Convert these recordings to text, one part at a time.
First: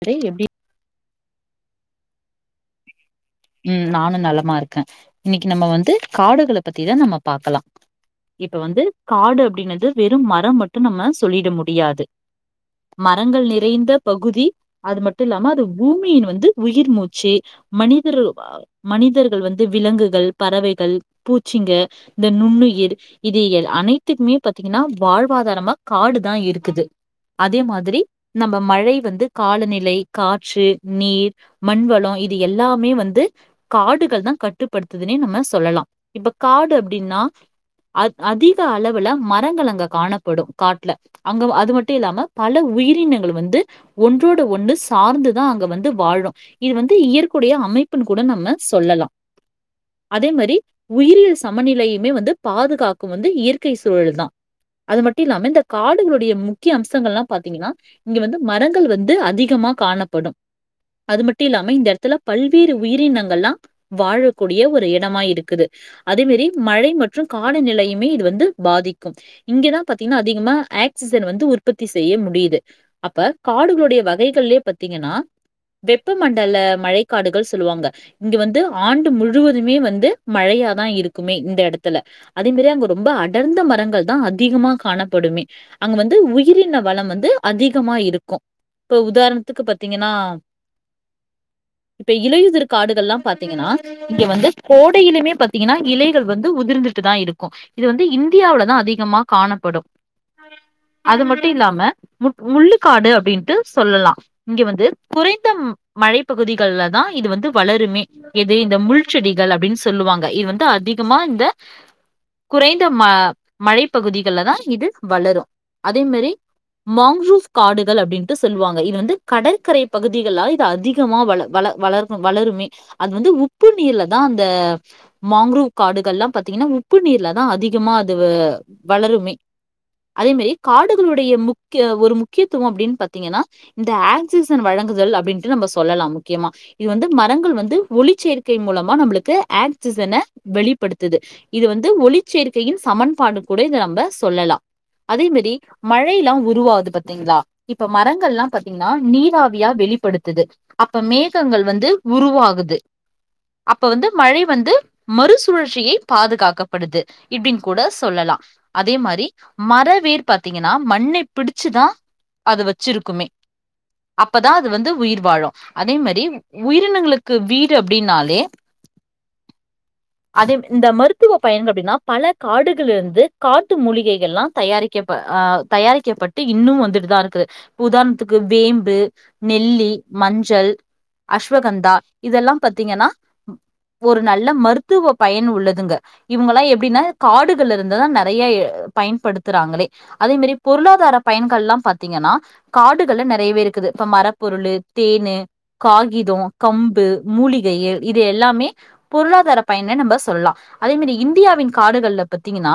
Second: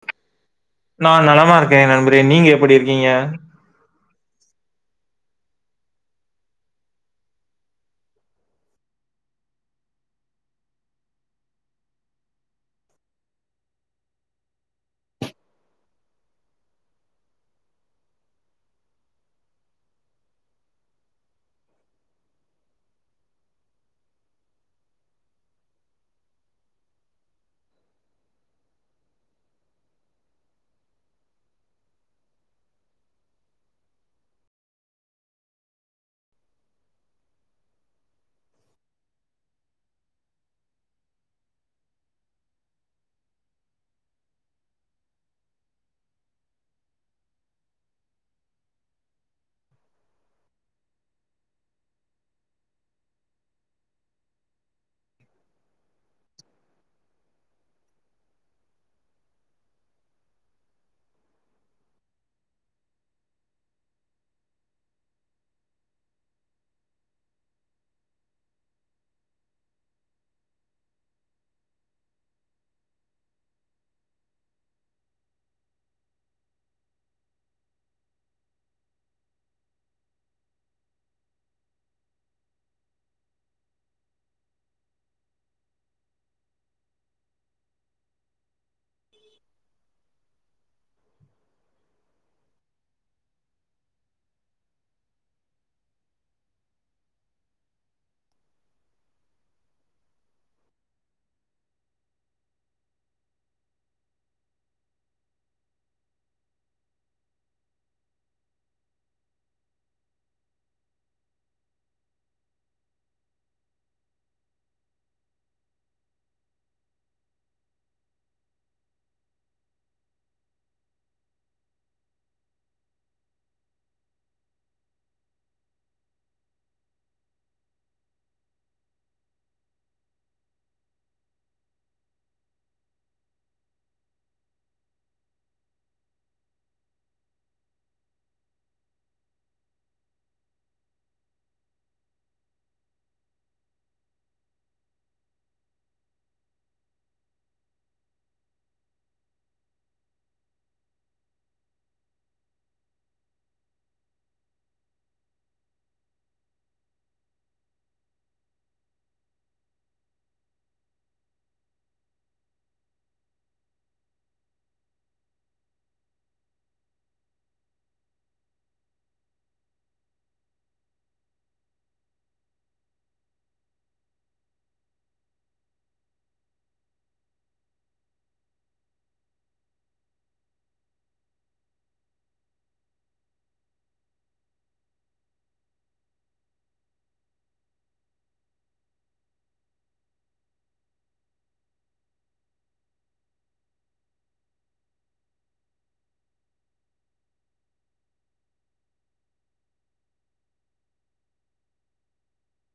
அடே எப்டி நா நலமா இருக்கே நண்பரே நீங்க எப்படி இருக்கீங்க? உம் நானு நலமா இருக்கே இன்னிக்கு நம்ம வந்து காடுகள பத்திதா நம்ம பாக்கலா இப்ப வந்து காடு அப்படினது வெறும் மரம் மட்டு நம்ம சொல்லிட முடியாது. மரங்கள் நிறைந்த பகுதி அது மட்டு இல்லாம அது பூமியின் வந்து உயிர் மூச்சு மனி தரு [unintelligible] மனிதர்கள் வந்து விலங்குகள், பறவைகள், பூச்சிங்க இந்த நுண்ணுயிர் இது அனைத்துக்மே பாத்தீங்கனா வாழ்வாதாரமா காடு தா இருக்குது. அதே மாதிரி நம்ம மழை வந்து காலநிலை, காற்று, நீர், மண்வளம் இது எல்லா மே வந்து காடுகள் தா கட்டுப்படுத்துதுனே நம்ம சொல்லலா இப்ப காடு அப்டின்னா அ அதிக அளவுல மரங்கள் அங்க காணப்படு காட்ல அங்க அது மட்டு இல்லாம பல உயிரினங்கள் வந்து ஒன்றோட ஒன்னு சார்ந்து தா அங்க வந்து வாழு இது வந்து இயற் கூடிய அமைப்புன் கூட நம்ம சொல்லலா அதே மாரி உயிரியல் சமநிலையுமே வந்து பாதுகாக்கு வந்து இயற்கை சூழல் தா அது மட்டு இல்லாம இந்த காடுகளுடைய முக்கிய அம்சங்கள்லா பாத்தீங்கன்னா இங்க வந்து மரங்கள் வந்து அதிகமா காணப்படும் அது மட்டு இல்லாம இந்த துல பல்வேறு உயிரினங்கள்லா வாழக்கூடிய ஒரு இடமா இருக்குது. அதே மாரி மழை மற்றும் காலநிலையுமே இது வந்து பாதிக்கும். இங்க தா பாத்தீங்கனா அதிகமா ஆக்சிஸன் வந்து உற்பத்தி செய்ய முடியிது. அப்ப காடுகளுடைய வகைகள்லே பாத்தீங்கனா வெப்பமண்டல மழைக்காடுகள் சொல்லுவாங்க இங்க வந்து ஆண்டு முழுவதுமே வந்து மழையா தா இருக்குமே இந்த எடத்துல அதே மாரி அங்க ரொம்ப அடர்ந்த மரங்கள் தா அதிகமா காணப்படுமே அங்க வந்து உயிரின வளம் வந்து அதிகமா இருக்கு இப்ப உதாரணத்துக்கு பாத்தீங்கனா இப்ப இலையுதிர் காடுகள்லா பாத்தீங்கனா இங்க வந்து கோடையிலுமே பாத்தீங்கனா இலைகள் வந்து உதிர்ந்துட்டு தா இருக்கு இது வந்து இந்தியாவுல தா அதிகமா காணப்படு. அது மட்டு இல்லாம மு முள்ளு காடு அப்டின்ட்டு சொல்லலா. இங்க வந்து குறைந்த மழை பகுதிகள்ல தா இது வந்து வளருமே எது இந்த முள் செடிகள் அப்டின் சொல்லுவாங்க. இது வந்து அதிகமா இந்த குறைந்த ம மழை பகுதிகள்ல தா இது வளரு. அதே மாரி மாங்குரூஃப் காடுகள் அப்டின்ட்டு சொல்வாங்க. இது வந்து கடற்கரை பகுதிகள்லா இது அதி கமா வள வள வளர்னு வளருமே அது வந்து உப்பு நீர்ல தா அந்த மாங்கரூ காடுகள்லா பாத்தீங்கனா உப்பு நீர்ல தா அதிகமா அது வளருமே அதே மாரி காடுகளுடைய முக்கிய ஒரு முக்கியத்துவோ அப்டின் பாத்தீங்கனா இந்த ஆக்சிஸன் வழங்குதல் அப்டின்ட்டு நம்ம சொல்லலா முக்கியமா இது வந்து மரங்கள் வந்து ஒளி சேர்க்கை மூலமா நம்மளுக்கு ஆக்சிஸன வெளிப்படுத்துது இது வந்து ஒளி சேர்க்கையின் சமன்பாடு கூட இத நம்ம சொல்லலா அதே மாரி மழைல்லா உருவாது பாத்தீங்களா இப்ப மரங்கள்லா பாத்தீங்கனா நீராவியா வெளிப்படுத்துது அப்ப மேகங்கள் வந்து உருவாகுது அப்ப வந்து மழை வந்து மறுசுழற்சியை பாதுகாக்கப்படுது இப்டின் கூட சொல்லலா அதே மாரி மர வேர் பாத்தீங்கனா மண்ணை பிடிச்சு தா அது வச்சிருக்குமே அப்பதா அது வந்து உயிர் வாழு அதே மாரி உயிரினங்களுக்கு வீடு அப்டின்னாலே அதே இந்த மருத்துவ பயன்கள் அப்டின்னா பல காடுகள் இருந்து காட்டு மூலிகைகள்லா தயாரிக்கப்ப ஆஹ் தயாரிக்கப்பட்டு இன்னு வந்துட்டு தா இருக்குது உதார்ணத்துக்கு வேம்பு, நெல்லி மஞ்சள், அஸ்வகந்தா இதெல்லா பாத்தீங்கனா ஒரு நல்ல மருத்துவ பயன் உள்ளதுங்க இவங்கல்லா எப்டின்னா காடுகள் இருந்து தா நெறைய அ பயன்படுத்துறாங்களே அதே மாரி பொருளாதார பயன்கள்லா பாத்தீங்கனா காடுகள்ல நெறையவே இருக்குது இப்ப மரப்பொருளு தேனு, காகிதோ, கம்பு மூலிகை எ இது எல்லாமே பொருளாதார பயன்னு நம்ம சொல்லா அதே மாரி இந்தியாவின் காடுகள்ல பத்தீங்கனா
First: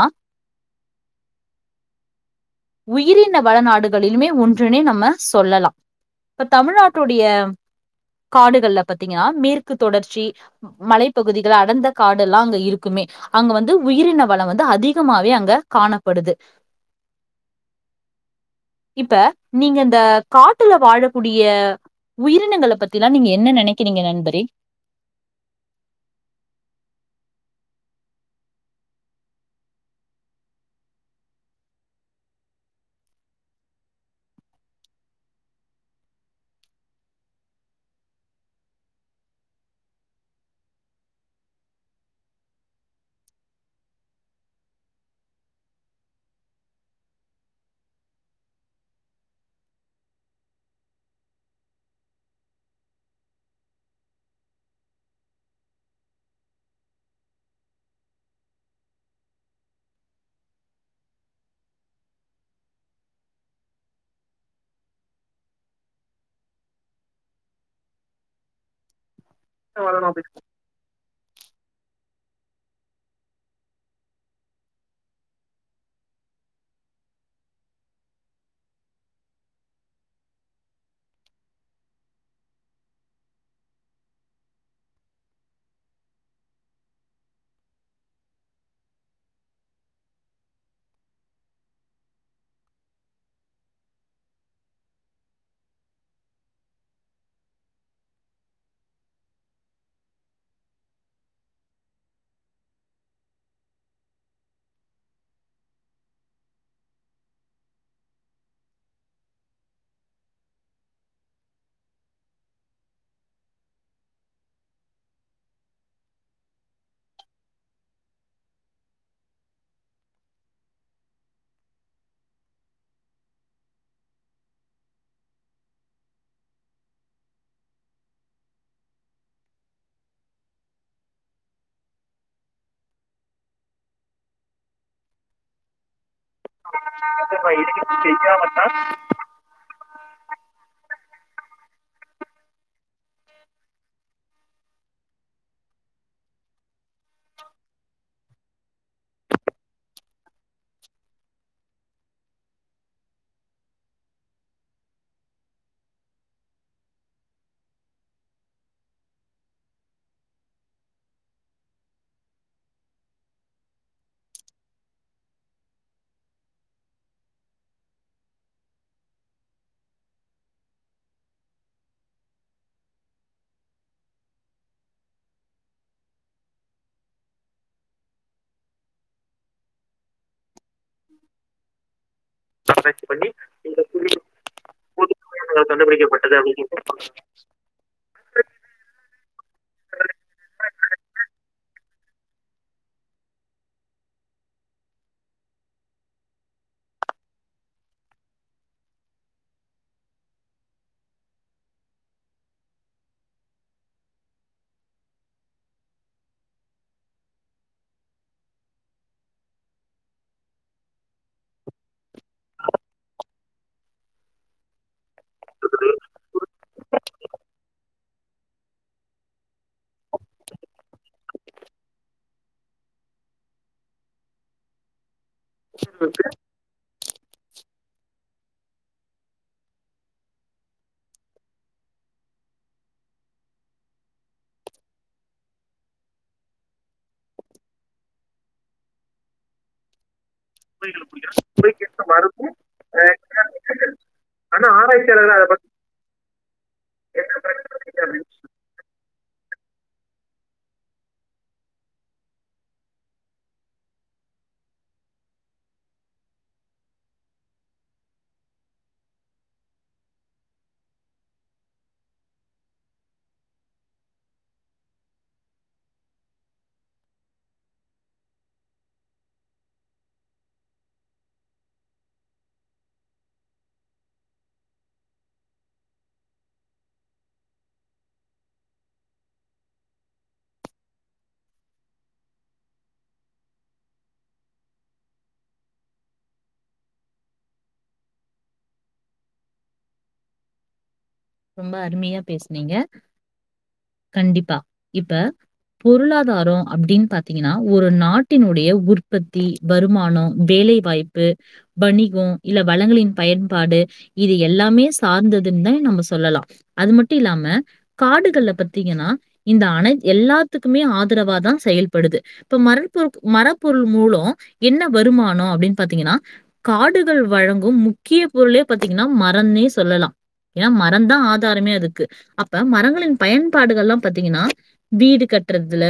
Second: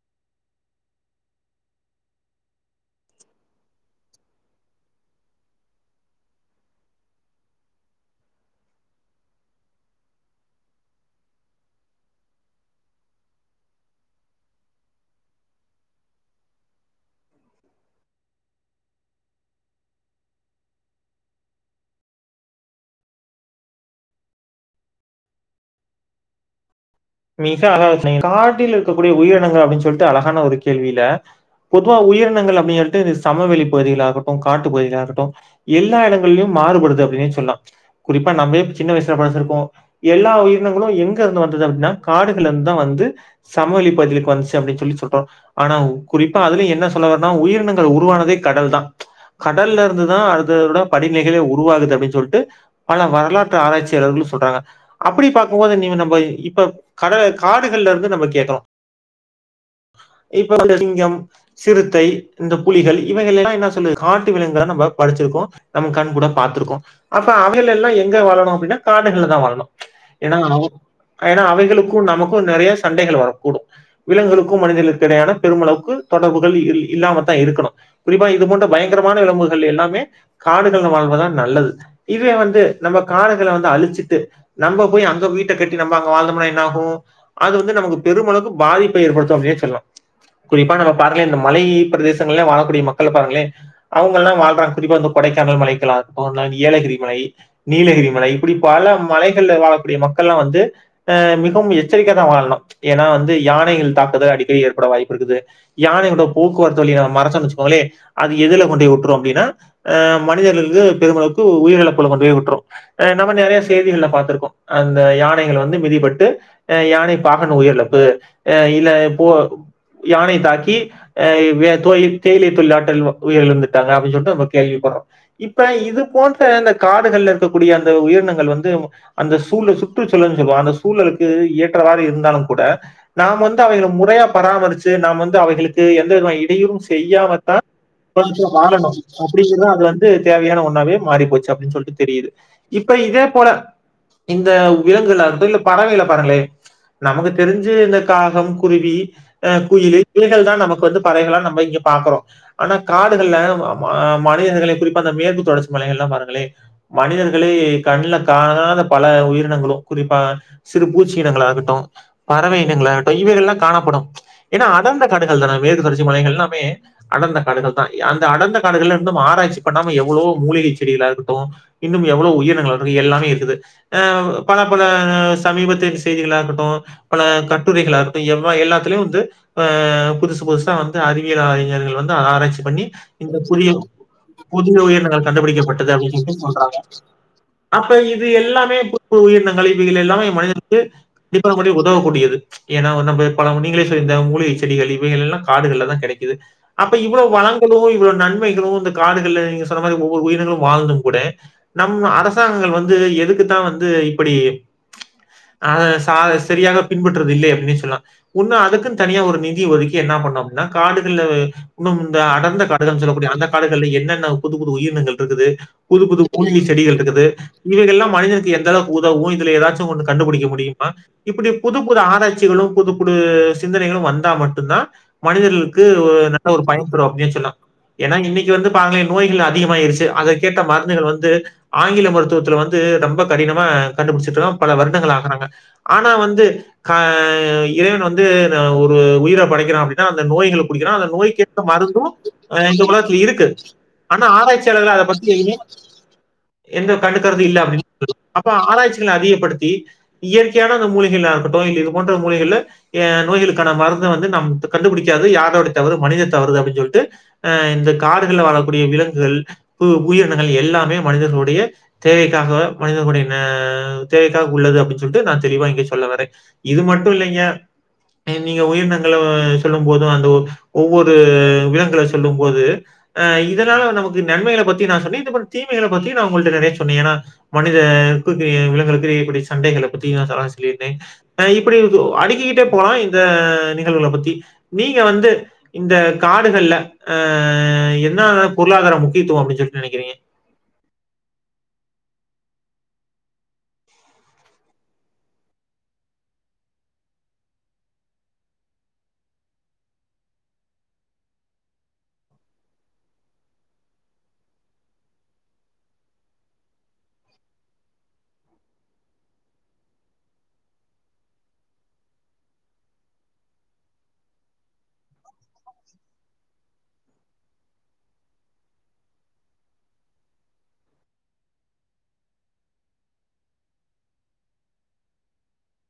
உயிரின வளநாடுகளிலுமே ஒன்றுனே நம்ம சொல்லலா இப்ப தமிழ்நாட் டுடைய காடுகள்ல பாத்தீங்கனா மேற்கு தொடர்ச்சி மலைப்பகுதிகள் அடந்த காடெல்லா அங்க இருக்குமே அங்க வந்து உயிரின வளோ வந்து அதிகமாவே அங்க காணப்படுது இப்ப நீங்க இந்த காட்டுல வாழக்கூடிய உயிரினங்கள பத்திலா நீங்க என்ன நெனக்கிறீங்க நண்பரே மிக அழகா சொன்னீங்க காட்டில் இருக்கக்கூடிய உயிரினங்கள் அப்டின்னு சொல்லிட்டு அழகான ஒரு கேள்வில, பொதுவா உயிரினங்கள் அப்டின்னு சொல்லிட்டு சமவெளி பகுதிகளாகட்டு காட்டு பகுதிகளாகட்டு எல்லா எடங்கள்லியு மாறுபடுது அப்டின்னே சொல்லலா குறிப்பா நம்ம சின்ன வயசுல படிச்சிருக்கோ எல்லா உயிரினங்களு எங்க இருந்து வந்தது அப்டின்னா காடுகள்ல இருந்துதா வந்து சமவெளிப்பகுதிகளுக்கு வந்துச்சு அப்டின்னு சொல்லி சொல்றோ ஆனா குறிப்பா அதுலயு என்ன சொல்ல வர்றனா உயிரினங்கள் உருவானதே கடல்தா கடல்ல இருந்துதா அதோட படிநிலைகளே உருவாகுது அப்டின்னு சொல்லிட்டு பல வரலாற்று ஆராய்சியாளர்களு சொல்றாங்க அப்டி பாக்கும்போது நீ நம்ம இப்ப கடல காடுகள்ல இருந்து நம்ப கேட்டோ இப்ப இந்த சிங்கம் சிறுத்தை இந்த புலிகள் இவைகள் எல்லா என்ன சொல்லது காட்டு விலங்குகளா நம்ப படிச்சிருக்கோ நம்ம கண்கூடா பாத்துருக்கோ அப்ப அவைகள் எல்லா எங்க வழணு அப்டின்னா கா ட்லதா வாழனு வளரும் அப்படின்னு ஏன்னா ஏனா அவைகளுக் க்கு நமக்கு நெறைய சண்டைகள் வரக்கூடு விலங்குக்கு மனிதர்களுக்கு இடையான பெருமளவுக்கு தொடர்புகள் இல்லாமதா இருக்குணு குறிப்பா இது போன்ற பயங்கரமான விலங்குகள் எல்லாமே காடுகள்ல வாழ்வதா நல்லது இதுவே வந்து நம்ப காடுகள வந்து அழிச்சிட்டு நம்ப போய் அங்க வீட்ட கட்டி நம்ம அங்க வாழ்ந்தோம்னா என்ன ஆகு அது வந்து நமக்கு பெருமளவுக்கு பாதிப்ப ஏற்படுத்து அப்டினே சொல்லலா குறிப்பா நம்ம பாருங்களே இந்த மலை பிரதேசங்கள்ல வாழக்கூடிய மக்கள பாருங்களே அவங்கல்லா வாழ்றாங்க குறிப்பா இந்த கொடைக்கானல் மலைகளா இருக்கட்டு ஏலகிரி மலை நீலகிரி மலை இப்படி பல மலைகள்ல வாழக்கூடிய மக்கள்லா வந்து அ மி கவும் எச்சரிக்கையாதா வாழணு ஏன்னா வந்து யானைகள் தாக்குதல் அடிக்கடி ஏற்பட வாய்ப்பு இருக்குது யானைகளோட போக்குவரத்து வழிய நம்ம மறச்சோனு வச்சுக்கோங்களே அது எதுல கொண்டிவுட்டுரு அப்டின்னா அ மனிதர்களுக்கு பெருமளவுக்கு உயிர்இழப்புல கொண்டு போய் வுட்டுரு அ நம்ம நெறைய செய்திகள்ல பாத்திருக்கோ அந்த யானைகள் வந்து மிதிப்பட்டு அ யானை பாகன் உயிரிழப்பு அ இல்ல போ யானை தாக்கி அ வே தோ தேயிலை தொழிலாற்றல் உயிரிழந்துட்டாங்க அப்டின்னு சொல்லிட்டு நம்ம கேள்விப்பட்றோ இப்ப இது போன்ற அந்த காடுகள்ல இருக்கக்கூடிய அந்த உயிரினங்கள் வந்து அந்த சூழல் சுற்றுச்சூழல்னு சொல்லுவோ அந்த சூழல்க் கு ஏற்றவாறு இருந்தாலு கூட நாம் வந்து அவங்க முறையா பராமரிச்சி நாம் வந்து அவைகளுக்கு எந் த விதமா இடையூறு செய்யாமத்தா சொல்லி மனுச வாழணு அப்டிங்கிறதா அது வந்து தேவையான ஒன்னாவே மாறிப்போச்சு அப்டின்னு சொல்லிட்டு தெரியுது இப்ப இதே போல இந்த விலங்குகளாகட்டு இல்ல பறவைகள பாருங்களே நமக்கு தெரிஞ்சி இந்த காகம் குருவி அ குயிலு இவைகள் தா நமக்கு வந்து பறவைகளா நம்ம இங்க பாக்குறோ ஆனா காடுகள்ல ம மனிதர்களே குறிப்பா அந்த மேற்கு தொடர்ச்சி மலைகள்ல்லா பாருங்களே மனிதர்களே கண்ணுல காணாத பல உயிரினங்களு குறிப்பா சிறு பூச்சி இனங்களாகட்டு பறவை இனங்களாககட்டு இவைகள் எல்லா காணப்படும் ஏன்னா அடர்ந்த காடுகள் தான மேற்கு தொடர்ச்சி மலைகள் எல்லாமே அடர்ந்த காடுகள்தா அந்த அடர்ந்த காடுகள்ல இருந்தும் ஆராய்ச்சி பண்ணாம எவ்ளோ மூலிகை செடிகளாகட்டு இன்னு எவ்ளோ உயிரினங்களாகட்டு எல்லாமே இருக்குது அ பல பல சமீபத்திய செய்திகளா இருக்கட்டு பல கட்டுரைகளாகட்டு எவ்வ எல்லாத்துலேயு வந்து அ புதுசு புதுசா சா வந்து அறிவியல் அறிஞர்கள் வந்து ஆராய்ச்சி பண்ணி இந்த புதிய புதிய உயிரினங்கள் கண்டுபிடிக்கப்பட்டது அப்டினு சொல்லி சொல்றாங்க அப்ப இது எல்லாமே புது புது உயிரினங்கள் இவைகள் எல்லாமே மனிதர்களுக்கு கண்டிப்பா உதவக்கூடியது ஏன்னா நம்ம பல நீங்களே சொல்லி இந்த மூலிகை செடிகள் இவைகள் எல்லா காடுகள்லதா கெடைக்குது அப்ப இவ்ளோ வளங்களு இவ்ளோ நன்மைகளு இந்த காடுகள்ல நீங்க சொன்ன மாதிரி ஒவ்வொரு உயிரங்களு வாழ்ந்தும் கூட நம்ம அரசாங்கங்கள் வந்து எதுக்குத்தா வந்து இப்டி அ ச சரியாக பின்பற்றுவது இல்லை அப்டின்னு சொல்லலா ஒன்னு அதுக்குனு தனியா ஒரு நிதி ஒதுக்கி என்ன பண்ணு அப்டின்னா காடுகள்ல இன்னும் இந்த அடர்ந்த காடுகள் சொல்லக்கூடிய அந்த காடுகள்ல என்னென்ன புது புது உயிரினங்கள் இருக்குது புது புது மூலிகை செடி செடிகள் இருக்குது இவைகள் எல்லா மனிதனுக்கு எந்தளவுக்கு உதவு இதுல ஏதாச்சு ஒன்னு கண்டுபிடிக்க முடியுமா இப்டி புது புது ஆராய்ச்சிகளு புது புது சிந்தனைகளும வந்தா மட்டுந்தா மனிதர்களுக்கு நல்ல ஒரு பயன்தரு அப்டின்னு சொல்லலா ஏன்னா இன்னைக் கி வந்து பாருங்களே நோய்கள் அதிகமாயிருச்சி அதற்கேத்த மருந்துகள் வந்து ஆங்கில மருத்துவத்துல வந்து ரொம்ப கடினமா கண்டுபிடிச்சிட்டு இருக்கா பல வருடங்கள் ஆக்குறாங்க ஆனா வந்து க இறைவன் வந்து ஒரு உயிர படைக்கிறா அப்டின்னா அந்த நோய்கள குடுக்கிறா அந்த நோய்க்கு ஏத்த மருந்தும் மறுப்பும் அ இந்த உலகத்துல இருக்கு ஆனா ஆராய்ச்சியாளர்கள் அத பத்தி எதுமே எந்த என்ன கண்டுக்றது இல்லா அப்டினு பிரச்சனை அப்படின்னு அப்ப ஆராய்ச்சிகள அதிகப்படுத்தி தி இயற்கையான அந்த மூலிகள்லா இருக்கட்டு இல்ல இது போன்ற மூலிகள்ல அ நோய்களுக்கான மருந்த வந்து நம் கண்டுபிடிக்காது யாரோட தவறு மனித தவறுதா அப்டின்னு சொல்லிட்டு அ இந்த காடுகள்ல வாழக்கூடிய விலங்குகள் உயிரினங்கள் எல்லாமே மனிதர்களுடைய தேவைக்காக மனிதர்களுடைய ந தேவை க்காக உள்ளது அப்டின்னு சொல்லிட்டு நா தெளிவா இங்க சொல்ல வரே இது மட்டு இல்லைங்க நீங்க உயினங்கள்ல சொல்லும்போதும் அந்த ஒவ்வொரு விலங்குகள சொல்லும்போது அ இதனால நமக்கு நன்மைகள பத்தி நா சொன்னே இனிமே தீமைகள பத்தி நா உங்கள்ட்ட நெறைய சொன்னே ஏனா மனிதர்களுக்கு விலங்குக்கு இப்டி சண்டைகள பத்தி நா சொல்லியிருந்தே அ இப்டி அடுக்கிக்கிட்டே போலா இந்த நிகழ்வுல பத்தி நீங்க வந்து இந்த காடுகள்ல அ என்ன பொருளாதார முக்கியத்துவம் அப்டின்னு சொல்லி நெனைக்கிறீங்க ரொம்ப அருமையா பேஸ்னீங்க கண்டிப்பா இப்ப பொருளாதாரம் அப்படின்னு பாத்தீங்கன்னா ஒரு நாட்டினுடைய உற்பத்தி வருமானம் வேலை வாய்ப்பு வணிகம் இல்ல வளங்களின் பயன்பாடு இது எல்லாமே சார்ந்ததுன் தா நம்ம சொல்லலா அது மட்டு இல்லாம காடுகள்ல பத்தீங்கன்னா இந்த அன எல்லாத்துக்குமே ஆதரவாாதா செயல்படுது இப்ப மர பொ மரப்பொருள் மூலோ என்ன வருமானம் அப்டின் பாத்தீங்கன்னா காடுகள் வழங்கும் முக்கிய பொருளே பாத்தீங்கன்னா மரம்னே சொல்லலா ஏனா ம ரந்தா ஆதாரமே அதுக்கு அப்ப மரங்களின் பயன்பாடுகள்லா பாத்தீங்கன்னா வீடு கட்றதுல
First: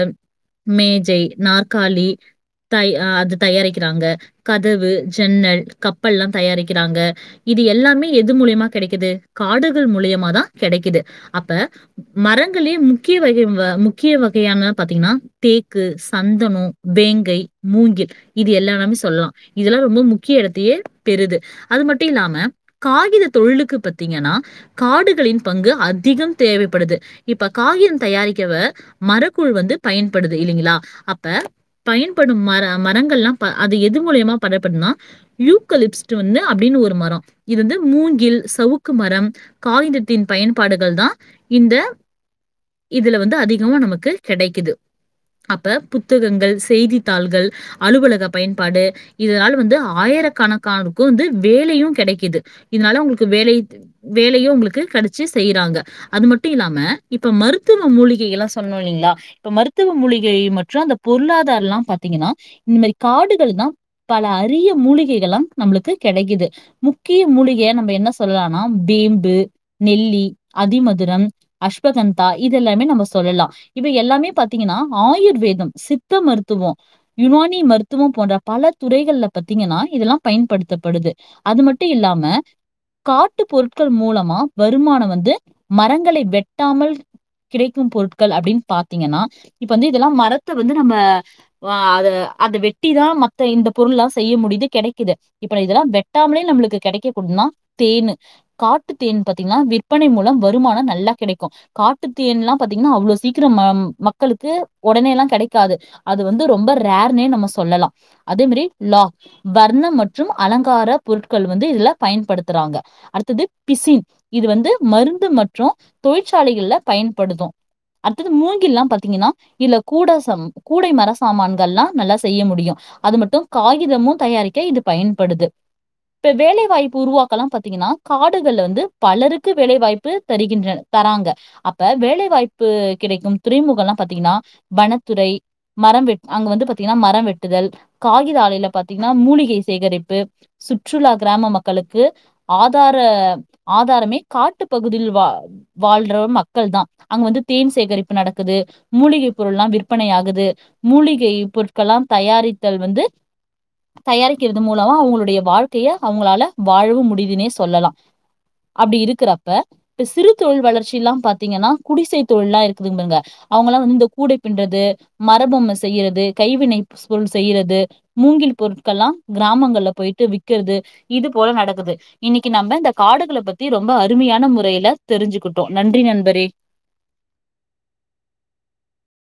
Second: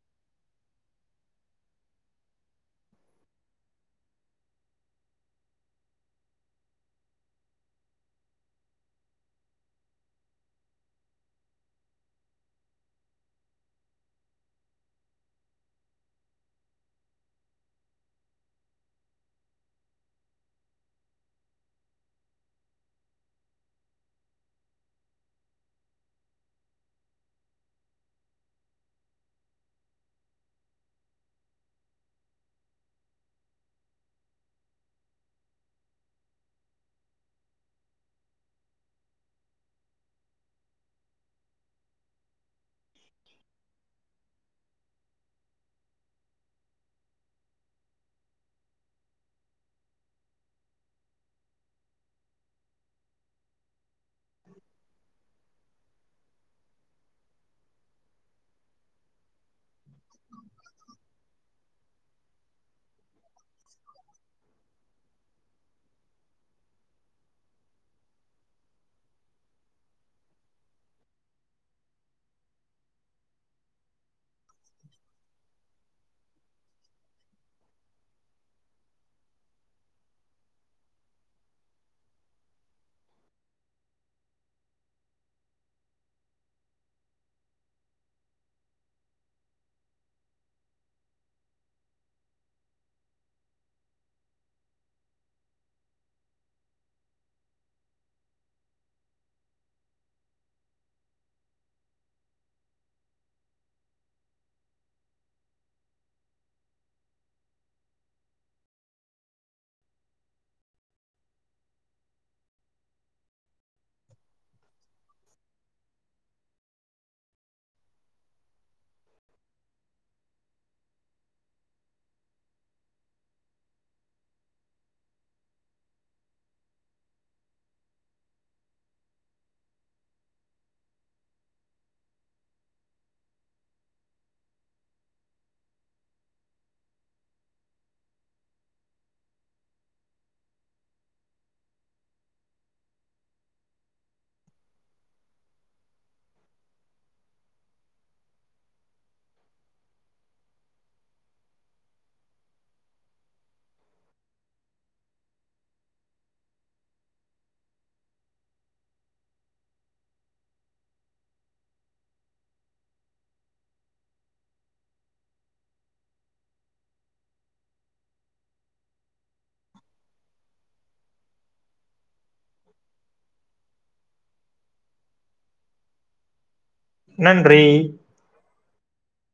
மேஜை நாற்காலி த அது தயாரிக்கிறாங்க கதவு ஜன்னல் கப்பல்லா தயாரிக்கிறாங்க இது எல்லாமே எது மூலியமா கெடைக்குது காடு கள் மூலியமாதா கெடைக்குது அப்ப மரங்களே முக்கிய வகை முக்கிய வகையான பாத்தீங்கன்னா தேக்கு சந்தனம் வேங்கை மூங்கில் இது எல்லாலாமே சொல்லலா இதெல்லா ரொம்ப முக்கிய எடத்தையே பெறுது அது மட்டும் இல்லாம காகித தொழிலுக்கு பத்தீங்கன்னா காடுகளின் பங்கு அதிகம் தேவைப்படுது இப்ப காகியம் தயாரிக்கவ மரக்கூழ் வந்து பயன்படுது இல்லைங்களா அப்ப பயன்படும் மர மரங்கள்லா அது எது மூலியமா பதப்படுனா யூக்கலிப்ஸ்ட் வந்து அப்டின்னு ஒரு மரம் இது வந்து மூங்கில் சவுக்கு மரம் காகிதத்தின் பயன்பாடுகள் தா இந்த இதுல வந்து அதிகமா நமக்கு கெடைக்குது அப்ப புத்தகங்கள் செய்தித்தாள்கள் அலுவலக பயன்பாடு இதனால வந்து ஆயிரக்கணக்கானக்கு வந்து வேலையு கெடைக்குது இதனால அவங்களுக்கு வேலை வேலையு அவங்களுக்கு கெடச்சு செய்றாங்க அது மட்டு இல்லாம இப்ப மருத்துவ மூலிகை எல்லா சொல்னு இல்லைங்களா இப்ப மருத்துவ மூலிகை மற்றும் அந்த பொருளாதாரல்லா பாத்தீங்கன்னா இந்த மாரி காடுகள் தா பல அரிய மூலிகைகளாம் நம்மளுக்கு கெடைக்குது முக்கிய மூலிகையா நம்ம என்ன சொல்லலானா வேம்பு நெல்லி அதிமதுரம் அஸ்வகந்தா இது எல்லாமே நம்ம சொல்லலா இவை எல்லாமே பாத்தீங்கன்னா ஆயுர்வேதம் சித்த மருத்துவம் யுனானி மருத்துவம் போன்ற பல துறைகள்ல பாத்தீங்கன்னா இதெல்லா பயன்படுத்தப்படுது அது மட்டு இல்லாம காட்டு பொரு ட்கள் மூலமா வருமானம் வந்து மரங்களை வெட்டாமல் கிடைக்கும் பொருட்கள் அப்படின்னு பாத்தீங்கன்னா இப்ப வந்து இதெல்லா மரத்த வந்து நம்ம ஆ அத அத வெட்டிதா மத்த இந்த பொருள்ளா செய்ய முடியுது கெடைக்குது இப்ப இதெல்லா வெட்டாமலே நம்ளுக்கு கெடைக்க கூடுனா தேனு காட்டு தேன் பாத்தீங்கன்னா விற்பனை மூலம் வருமானம் நல்லா கிடைக்கு காட்டு தேன்லாம் பாத்தீங்கன்னா அவ்வளோ சீக்கிரம் ம மக்களுக்கு உடனே எல்லா கெடைக்காது அது வந்து ரொம்ப ரேர்னே நம்ம சொல்லலாம் அதே மாரி லா வர்ணம் மற்றும் அலங்கார பொருட்கள் வந்து இதுல பயன்படுத்துறாங்க அடுத்தது பிசின் இது வந்து மருந்து மற்றும் தொழிற்சாலைகள்ல பயன்படுது அடுத்தது மூங்கில்லாம் பாத்தீங்கன்னா இல்ல கூட சம் கூடை மர சமான்கள்லா நல்லா செய்ய முடியும் அது மட்டும் காகிதமு தயாரிக்க இது பயன்படுது இப்ப வேலைவாய்ப்பு உருவாக்கலா பாத்தீங்கன்னா காடுகள்ல வந்து பலருக்கு வேலைவாய்ப்பு தருகின்ற தராங்க அப்ப வேலைவாய்ப்பு கிடைக்கும் துறைமுகல்லாம் பாத்தீங்கன்னா வனத்துறை மரம் வெ அங்க வந்து பாத்தீங்கன்னா மரம் வெட்டுதல் காகித ஆலையில பாத்தீங்கன்னா மூலிகை சேகரிப்பு சுற்றுலா கிராம மக்களுக்கு ஆ தார ஆதாரமே காட்டு பகுதியில் வா வாழ்ற மக்கள்தா அங்க வந்து தேன் சேகரிப்பு நடக்குது மூலிகை பொருள்லா விற்பனையாகுது மூலிகை பொருட்கள்லா தயாரித்தல் வந்து தயாரிக்கிறது மூலமா அவங்களுடைய வாழ்க்கைய அவங்களால வாழவு முடியுதுனே சொல்லலா அப்படி இருக்கிறப்ப இப்ப சிறு தொழில் வளர்ச்சி எல்லா பாத்தீங்கன்னா குடிசை தொழில்லா இருக்குதுங்க அவங்கல்லா வந்து இந்த கூடை பின்றது மரபொம்மை செய்யறது கைவினை பொருள் செய்யறது மூங்கில் பொருட்கள்லா கிராமங்கள்ல போயிட்டு விக்கிறது இது போல நடக்குது இன்னைக்கு நம்ம இந்த காடுகளை பத்தி ரொம்ப அருமையான முறையில தெரிஞ்சுக்கிட்டோம் நன்றி நண்பரே நன்றி